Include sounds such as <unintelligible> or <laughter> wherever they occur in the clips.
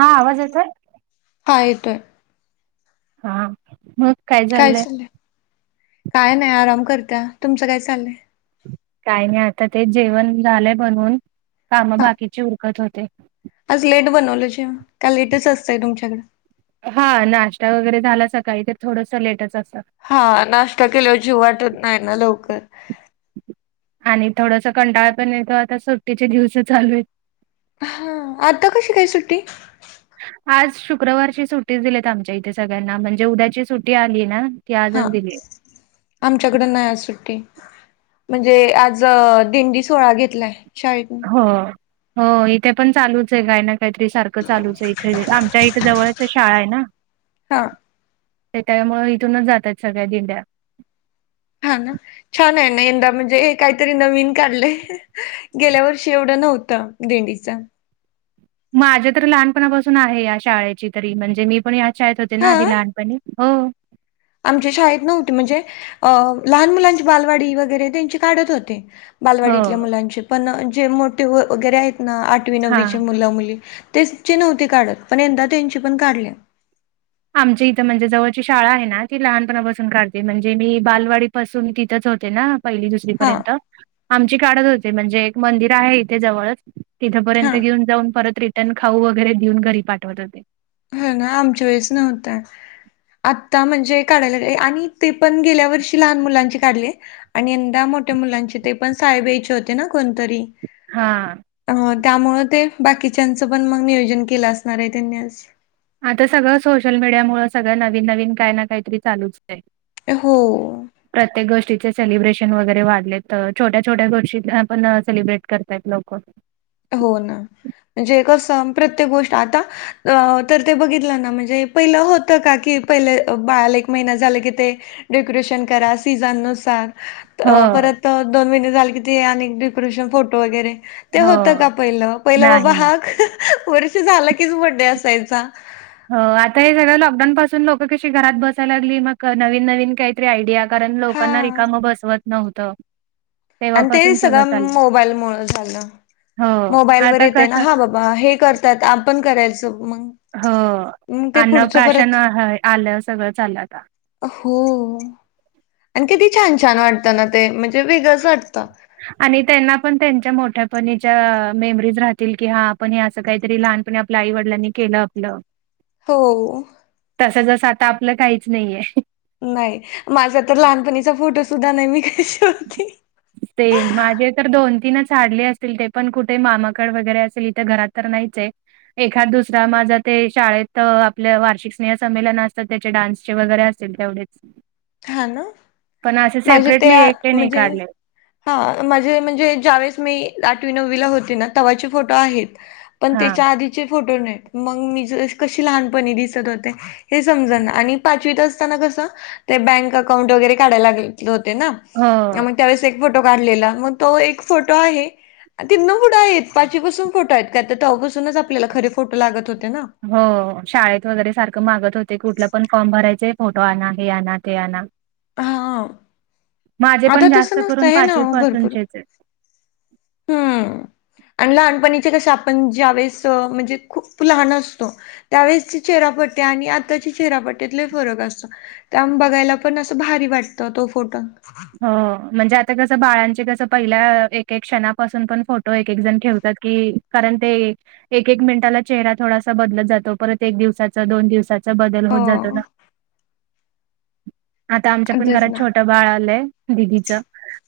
हा आवाज येतोय? हा येतोय हा मस् काय चालयं. काय नाही आराम करत्या, तुमचं काय चाललंय? काही नाही आता ते जेवण झालंय बनवुन, कामं हा बाकीची उरकत होते. आज लेट बनवलं जेवण. का लेटच असतंय तुमच्याक हा, नाश्ता वगैरे झाला सकाळी तर थोडसं लेटच असतं. हा, नाश्ता केल्यावर जेवू वाटत नाही ना लवकर. आणि थोडस कंटाळा पण येतो, आता सुट्टीचे दिवस चालू आहे हा, आता कशी काय सुट्टी? आज शुक्रवारची सुट्टी च दिलेत आमच्या इथे सगळ्यांना, म्हणजे उद्याची सुट्टी आली ना ती आजच दिलेय आच्याकडं नाय आज सुट्टी. म्हणजे आज दिंडी सोहळा घेतलाय शाळेत. हो हो, इथे पण चालूच आहे काय ना काहीतरी सारखं चालूच आहे इथे, आ च्या इथं जवळच्या शाळा आहे ना हा. ते त्यामुळे इथूनच जातात सगळ्या दिंड्या. हा ना, छान आहे ना, यंदा म्हणजे काहीतरी नवीन काढलय. गेल्या वर्षी एवढं नव्हतं, दिंडीच‌. माझ्या तर लहानपणापासून आहे या शाळेची तरी, म्हणजे मी पण यात शाळेत होते ना आधी हा लहानपणी, हो आमच्या शाळेत नव्हती, म्हणजे अ लहान मुलांची बालवाडी वगैरे त्यांची काढत होते‌. बालवाडीतल्या हो. मुलांचे, पण जे मोठे वगैरे आहेत ना आठवी नववीचे हां. मुलं मुली तेंची नव्हती काढत, पण यंदा त्यांची पण काढली आमची इथं म्हणजे जवळची शाळा आहे ना, ती लहानपणापासून काढते, म्हणजे मी बालवाडीत पासून तिथंच होते ना, पहिली दुस री हां, पर्यंत, आमची काढत होते, म्हणजे एक मंदिर आहे इथे जवळच तिथंपर्यंत हां. घेऊन जाऊन परत रिटर्न खाऊ वगैरे देऊन घरी पाठवत होते. हो ना, आमच्या वेळेस नव्हतं. आत्ता म्हणजे काढाय लागले, आणि ते पण गेल्या वर्षी लहान मुलांचे काढले आणि यंदा मोठ्या मुलांचे, ते पण साहेब यायचे होते ना कोणतरी? हा. अ त्यामुळं ते, बाकीच्यांचं पण मग नियोजन केलं असणार आहे त्यांनी आज आता सगळं सोशल मीडिया मुळं सगळं नवीन नवीन काय ना काहीतरी चालूच होतय. हो. प्रत्येक गोष्टीचे सेलिब्रेशन वगैरे वाढलेत, तर छोट्या छोट्या गोष्टी पण सेलिब्रेट करत लोकं हो ना, म्हणजे कसं प्रत्येक गोष्ट आता अ तर ते बघितलं ना, म्हणजे पहिलं होतं का की पहिले बाळाला एक महिना झाला की ते डेकोरेशन करा सीझननुसार हो. परत दोन महिने झाले की डेकोरेशन फोटो वगैरे ते होतं हो. का पहिला, पहिलं नाही, बाबा नाही. हा, वर्ष झालं कीच बडडे असायचा हो, आता हे सगळं लॉकडाऊन पासून लोकं कशी घरात बसाय लागली, मग नवीन नवीन काहीतरी आयडिया कारण लोकांना हां. रिकामं बसवत नव्हतं. आणि ते तेव्हापासून सगळं चाललंय. मोबाईल मुळं झालं, हो, मोबाईल वर आता येत आहे ना, कसं हा बाबा बा हे करतात, आपण करायचं मग? हो मग ते अन्न पुढचं प्राशन परत आलं सगळं आलं आता हो आणि कधी छान, छान वाटतं ना ते म्हणजे वेगळंच वाटतं. आणि त्यांना पण त्यांच्या मोठ्यापच्या मेमरीज राहतील की हा आपण हे असं काहीतरी लहानप आईवडिलांनी केलं आपलं. हो. तसं जसं आता आपलं काहीच नाहीये. नाही माझा तर लहानपणीचा फोटो सुद्धा नाही मी काही होती. ते माझे तर दोन तीनच <unintelligible> असतील ते पण कुठे मामाकड वगैरे असेल इथे घरात तर नाहीच आहे. एखाद दुसरा माझा ते शाळेत आपल्या वार्षिक स्नेह संमेलन असतात त्याचे डान्सचे वगैरे अस तेवढच हा ना पण असे माझे ते सेपरेटली आ एकही नाही म्हणजे काढले. हा माझे म्हणजे ज्यावेेळेस मी आठवी नववीला होते ना तव्हाचे फोटो आहेत. पण हा त्याच्या आधीचे फोटो नाहीत मग मी ज कशी लहानपणी दिसत होते? हे समज ना आणि पाचवीत असताना कसं ते बँक अकाउंट वगैरे काढायला लाग होते ना. हा. त्यावेेळेस एक फोटो काढलेला मग तो एक फोटो आहे. तिन फुटं आहेत पाचपसून फोटो आहेत का ते तेव्हापासून आपल्याला खरे फोटो लागत होते ना. हो शाळेत वगैरे सारखं मागत होते कुठला पण फॉर्म भरायचे फोटो आण हे आण ते आणा. हा माझे पण आता तसं जास्त नसतं करून आहे ना पाचवी ओ भरपूर पासूनचेचे. हम्म आणि लहानपणीचे कसे आपण ज्यावेेळेस म्हणजे खूप लहान असतो. त्यावेळेसची चेहरा पट्टी आणि आताच्या चेहरा पट्टी फरक असतो. त्या बघायला पण असं भारी वाटत तो फोटो. हो म्हणजे आता कसं बाळांचे कसं पहिल्या एक एक क्षणापासून पण फोटो एक एक जण ठेवतात की. कारण ते एक एक मिनिटाला चेहरा थोडासा बदलत जातो परत एक दिवसाचा दोन दिवसा बदल होत जातो हो ना. आता आमच्या पण तेच घरात ना छोट बाळ आलंय दिदीच.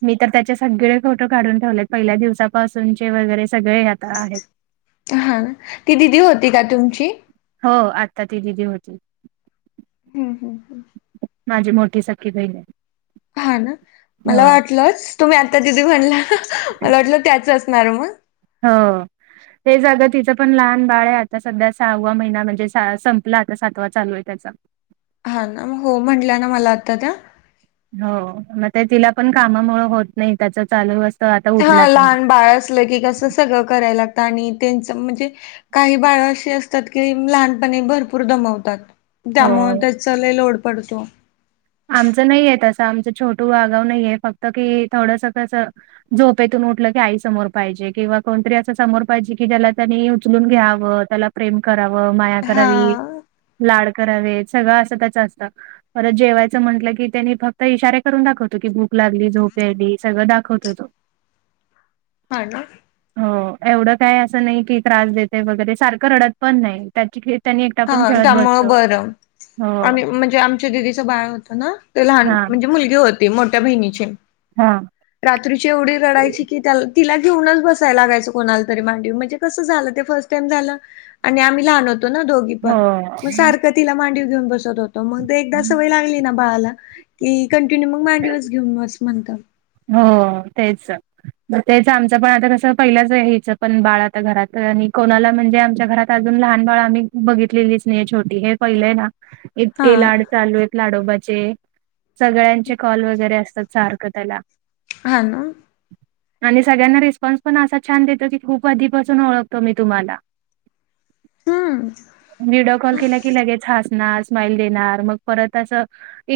मी तर त्याचे सगळे फोटो काढून ठेवलेत पहिल्या दिवसापासूनचे वगैरे सगळे आता आहेत. हा ती दिदी होती का तुमची? हो आता ती दिदी होती. हम् हम् ह. माझी मोठी सखी बहिण. हा ना मला वाटलंच तुम्ही आता दिदी म्हणला मला वाटलं त्याच असणार मग. हो. हे जाग तिचं पण लहान बाळ आहे आता सध्या सहावा महिना म्हणजे संपला आता सातवा चालू आहे त्याचा. हा ना मग हो म्हंटल्या ना मला आत्ता त्या. हो मग ते तिला पण कामामुळे होत नाही त्याचा चालूत आता उठलात नाही. लगीच असलं की कसं सगळं करायला त्यांनी आणि त्यांचं म्हणजे काही बाळ अशी असतात की लहानपणी भरपूर दमवतात. त्यामुळे हो त्याचाला लय लोड पडतो. आमचं नाहीय तसं आमचं छोटू आगाव नाहीये फक्त की थोडसं कसं झोपेतून उठलं की आई समोर पाहिजे किंवा कोणतरी असं समोर पाहिजे कि ज्याला त्यांनी उचलून घ्यावं त्याला प्रेम करावं माया हा करावी लाड करावे सगळं अस त्याच असत पर जेवा म्हटलं की त्यांनी फक्त इशारे करून दाखवतो की भूक लागली झोपे यायली सगळं दाखवतो तो. <inaudible> हा ना. हो एवढं काय असं नाही की त्रास देते वगैरे सारखं रडत पण नाही. त्याची ख त्यांनी एकटा पण हा खेळत बसत त्यामुळं हो. ची दिदीच बाळ होत ना ते लहान हां म्हणजे मुलगी होती मोठ्या बहिणीची. हां रात्रीची एवढी रडायची की त्या तिला घेऊनच बसाय लागाचं कोणाला तरी मांडीव म्हणजे कसं झालं ते फर्स्ट टाइम झालं आणि आम्ही लहान होतो ना दोघी. पण हो म सारखं तिला मांडीव घेऊन बसत होत म ते एकदा सवय लागली ना बाळाला की कंटिन्यू मग मांडीवच घेऊन बस म्हणत. हो तेच. मग तेच आमच पण आता कसं पहिल्याच हीचं पण बाळ आता घरात आणि कोणाला म्हणजे आमच्या घरात त अजून लहान बाळा आम्ही बघितलेलीच नाही छोटी हे पहिलंय ना. हा इतके लाड चालू आहेत लाडोबाचे सगळ्यांचे कॉल वगैरे असतात सारखं त्याला. हा ना. आणि सगळ्यांना रिस्पॉन्स पण असा छान देतो की खूप आधीपासून ओळखतो मी तुम्हाला. हम्म. व्हिडिओ कॉल केला की लगेच हसणार स्माइल देणार मग परत असं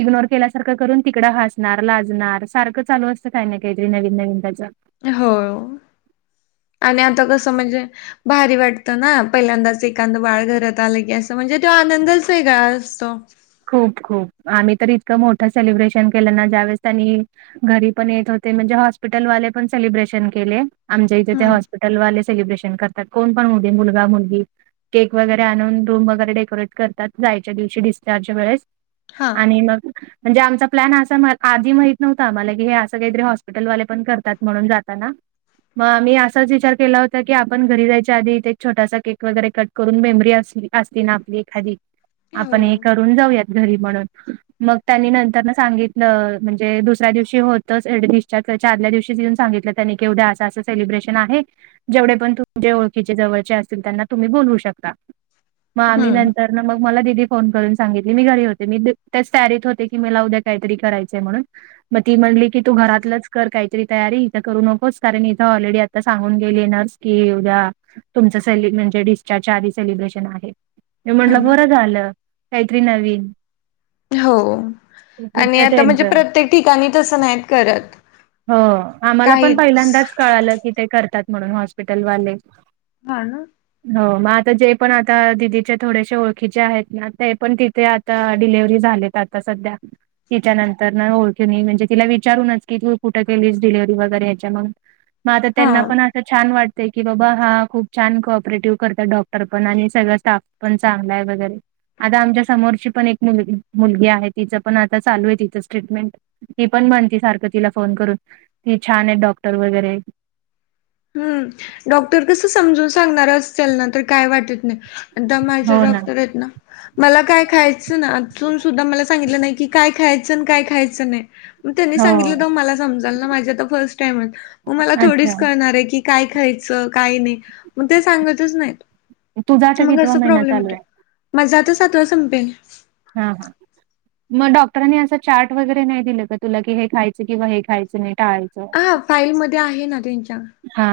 इग्नोर केल्यासारखं करून तिकडं हसणार लाजणार सारखं चालू अस च काय न काय तरी नवीन नवीन त्याच. हो आणि आता कसं म्हणजे भारी वाटतं ना पहिल्यांदाच एखाद बाळ घरात आलं की असं म्हणजे तो आनंदच वेगळा असतो. खूप खूप आम्ही तर इतकं मोठं सेलिब्रेशन केलं ना ज्यावेेळेस त्यानी घरी पण येत होते म्हणजे हॉस्पिटलवाले पण सेलिब्रेशन केले आमच्या इथे ते हम्म हॉ पीटलवाले सेलिब्रेन करतात कोण पण होऊदे मुलगा मुलगी. केक वगैेरे आणून रूम वगैरे डेकोरेट करतात जायच्या दिवशी डिस चार्ज वेळेस हा आणि मग म्हणजे आमचा प्लॅन अस आधी माहित नव्हता आम्हाला की हे असं काहीतरी हॉस्पिटल वाले पण करतात म्हणून जाताना. म आम्ही असाच विचार केला होता की आपण घरी जायच्या आधी इथे एक छोटासा केक वगैरे कट करून मेमरी अस असती ना आपली एखादी हो आपण हे करून जाऊयात घरी म्हणून. मग त्यांनी नंतर न सांगितलं म्हणजे दुसऱ्या दिवशी होतच ए डिस्चार्ज आदल्या दिवशी येऊन सांगितलं त्यांनी की उद्या असं असं सेलिब्रेशन आहे. जेवढे पण तुमचे ओळखीचे जवळचे असतील त्यांना तुम्ही बोलवू शकता. म आम्ही हम्म नंतरन मग मला फोन करून सांगितली मी घरी होते मी त्याच तयारीत होते की मला उद्या काहीतरी करायचंय म्हणून. म ती म्हणली की तू घरातलंच कर काहीतरी तयारी इथं करू नकोस कारण इथं ऑलरेडी ता सांगून गेली नर्स की उद्या तुमचं सेल म्हजे डिस्चार्जच्या आदी सेलिब्रेशन आहे. मी हा म्हटलं ना बरं झालं काहीतरी नवीन. हो आणि तिथं आता म्हणजे त्यांचं प्रत्येक ठिकाणी तसं नाहीत करत. हो आम्हाला पण काहीच पहिल्यांदाच कळालं की ते करतात म्हणून हॉस्पिटलवाले. हा ना. हो मग आता जे पण आता दिदीच्या थोडेश ओळखीचे आहेत ना ते पण तिथे आता डिलेव्हरी झालेत आता सध्या. तिच्या नंतरन ओळखिने म्हणजे तिला विचारूनच की तू कुठे केलीस डिलिव्ह वगैरे याच्या मग. मग आता हा त्यांना पण छान वाटतेय की बाबा हा खूप छान को ऑपरेटिव्ह करतात डॉक्टर पण आणि सगळं स्टाफ पण चांगला आहे वगैरे आता आमच्या समोरची पण एक मुल मुलगी आहे तिचं पण आता चालू आहे तिचं ट्रीटमेंट ती पण म्हणती सारखं तिला फोन करून ती छान आहेत डॉक्टर वगैरे हम्म डॉक्टर कस समजून सांगणार असेल ना तर काय वाटत नाही. एकदा माझ्ये डॉक्टर आहेत ना मला काय खायचं ना सुधा मला सांगितलं नाही की काय खायचं काय खायचंय नाही मग त्यांनी हो सांगितलं मला समजल ना माझ्ये आता फर्स्ट टाईम आहे मग मला अच्छा थोडीच कळणार आहे की काय खायचं काय नाही मग ते सांगतच नाहीत. तुझा आता मग कितवा असं महिना प्रॉब्लेम चालू होतो आहे माजा आता सातवा संपेल हा हा मग डॉक्टरांनी असं चार्ट वगैरे नाही दिलं का तुला की हे खायचं किंवा हे खायचं नाही टाळायचं. हा फाईलमध्ये आहे ना त्यांच्या हा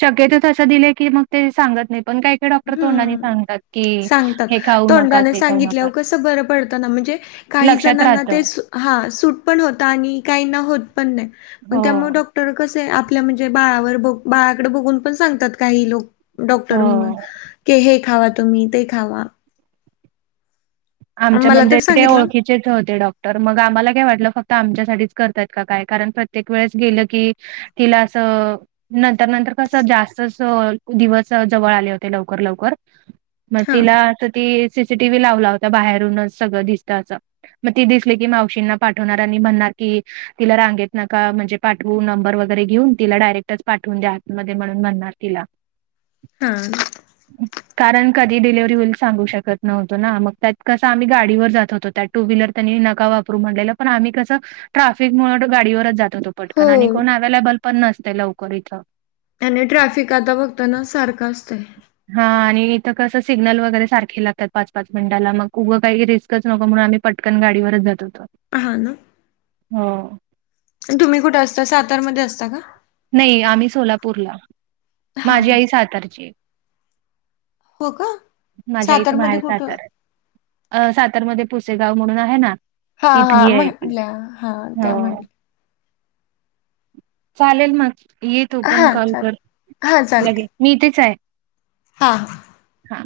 शक्यतो तसं दिलं की मग ते सांगत नाही पण काय हम्म सांगतात हे खाऊ नका, तोंडाने ते खाऊ नका. सांगितल्यावर कसं बरं पडतना म्हणजे काही लक्षात जणांना ते राहतं. हा सूट पण होत आणि काहीना होत पण नाही मग हो, त्यामुळे डॉक तर कसे आपल्या म्हणजे बाळावर ब बाळाकडे बघून पण सांगतात काही लोक डॉक्टर म्ह हो. की हे खावा तुम्ही, ते खावा आमच्या मला म्हणजे तर ते सांगितलं ओळखी होते डॉक्टर मग आम्हाला काय वाटलं फक्त आमच्यासाठीच करतयात काय कारण प्रत्येक वेळेस गेलं की तिला असं नंतर नंतर कसं जास्तच दिवस जवळ आले होते लवकर लवकर मग हां तिला ती सीसी टव्ही लावला होता बाहेरूनच सगळं दिसतं अस मग ती दिसले की मावशींना पाठवणार आणि म्हणणार की तिला रांगेत नका म्हणजे पाठवू नंबर वगैरे घेऊन तिला डायरेक्टच पाठवून द्या आतमध्ये म्हणून म्हणणार तिला <inaudible> ह कारण कधी डिलिव्हरी होईल सांगू शकत नव्हतो ना मग त्या कसं आम्ही गाडीवर जात होतो त्या टू व्हीलर त्यांनी नका वापरू म्हटलेलं पण आम्ही कसं ट्राफिक मुळं गाडीवरच जात होतो हो पटकन आणि कोण अवेलेबल पण नसते लवकर इथं त्यांनी ट्रॅफिक आता बघताना सारखं असतय. हा आणि इथं कसं सिग्नल वगैरे सारखे लागतात पाच पाच मिनिटाला मग उगं काही रिस्कच नको म्हणून आम्ही पटकन गाडीवरच जात होतो, हां ना हो. तुम्ही कुठे असता सातारमध्ये असता का? नाही आम्ही सोलापूरला हां माझी हां. आई सातारची हो का माझ्या आईच माहेर सातारमध्ये कुठं? सातार सातारामध्ये पुसेगाव म्हणून आहे ना हा हा तिथली आहे ती. म्हटंल्या हा त्या हो. म्हट चालेल मग ये तू पण हां कॉल चाल कर हां लगेल चालते मी इथेच आहे. हां हा